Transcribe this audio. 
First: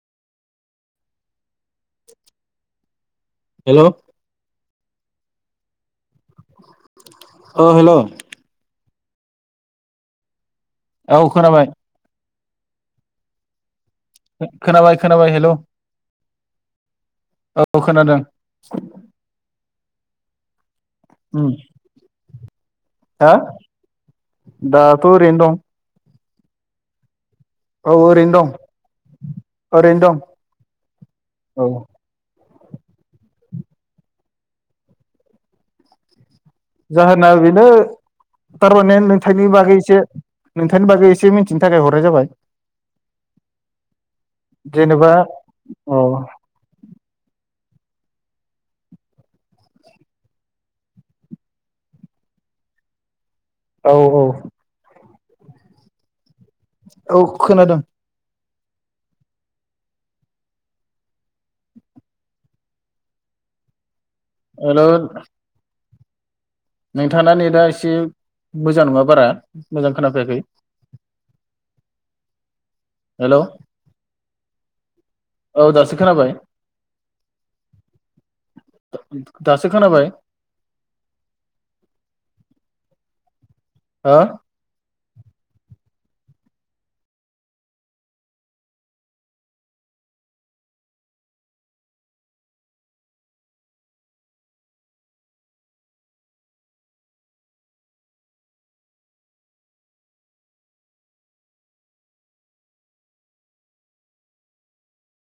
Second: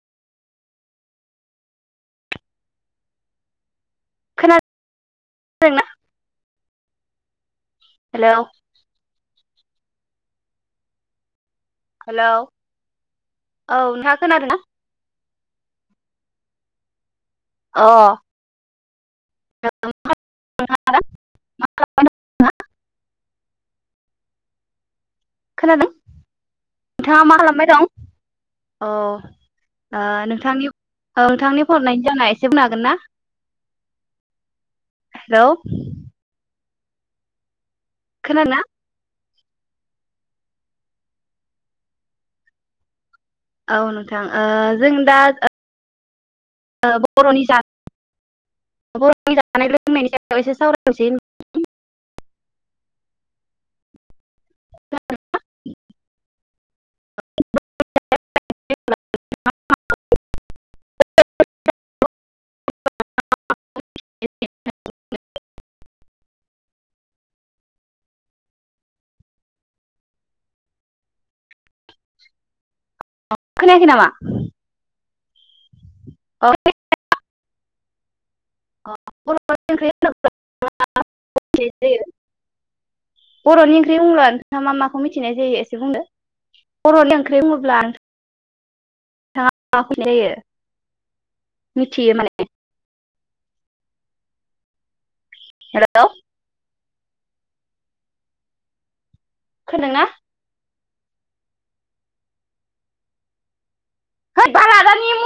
Hello खोनादोंना औ hello औ खोनाबाय हेलौ औ नोंथाङा खोनादों ना? खोनाबाय खोनाबाय हेलौ औ अ खोनादों। [unintelligible] उम हो दा दाथ' ओरैनो दं। खोनादों नोंथाङा मा खालाम बाय दं औ ओरैनो दं ओ ओरैनो नोंथांनि औ नोंथांनि दं फननायनि जानाय एसे बुंनो हागोन ना? हेलौ जाहोना बेनो खोनादोंना थारमाने नोंथांनि बागै एसे नोंथांनि बागै एसे मिथिनो थाखाय हरनाय जाबाय। औ नोंथां ओ जों दा औ [unintelligible] जानाय लोंनायनि सायाव एसे सावरायनोसै औ औ औ खोनादों। [unintelligible] हेल' नोंथाङा नेदा एसे मोजां नङा बारा मोजां खोनाफैाखै। खोनायाखै नामा औ दासो खोनाबाय अ बर'नि दासो ओंख्रि खोनाबाय मिथिनाय जायो बर'नि ओंख्रि हो बुंब्ला नोथाङा मा माखौ मिथियो मिथिनाय जायो एसे बुंनो बर'नि ओंख्रि बुङोब्ला नोंथाङा मा फैनाय जायो मिथियो माने हेलौ खोनादोंना? [unintelligible]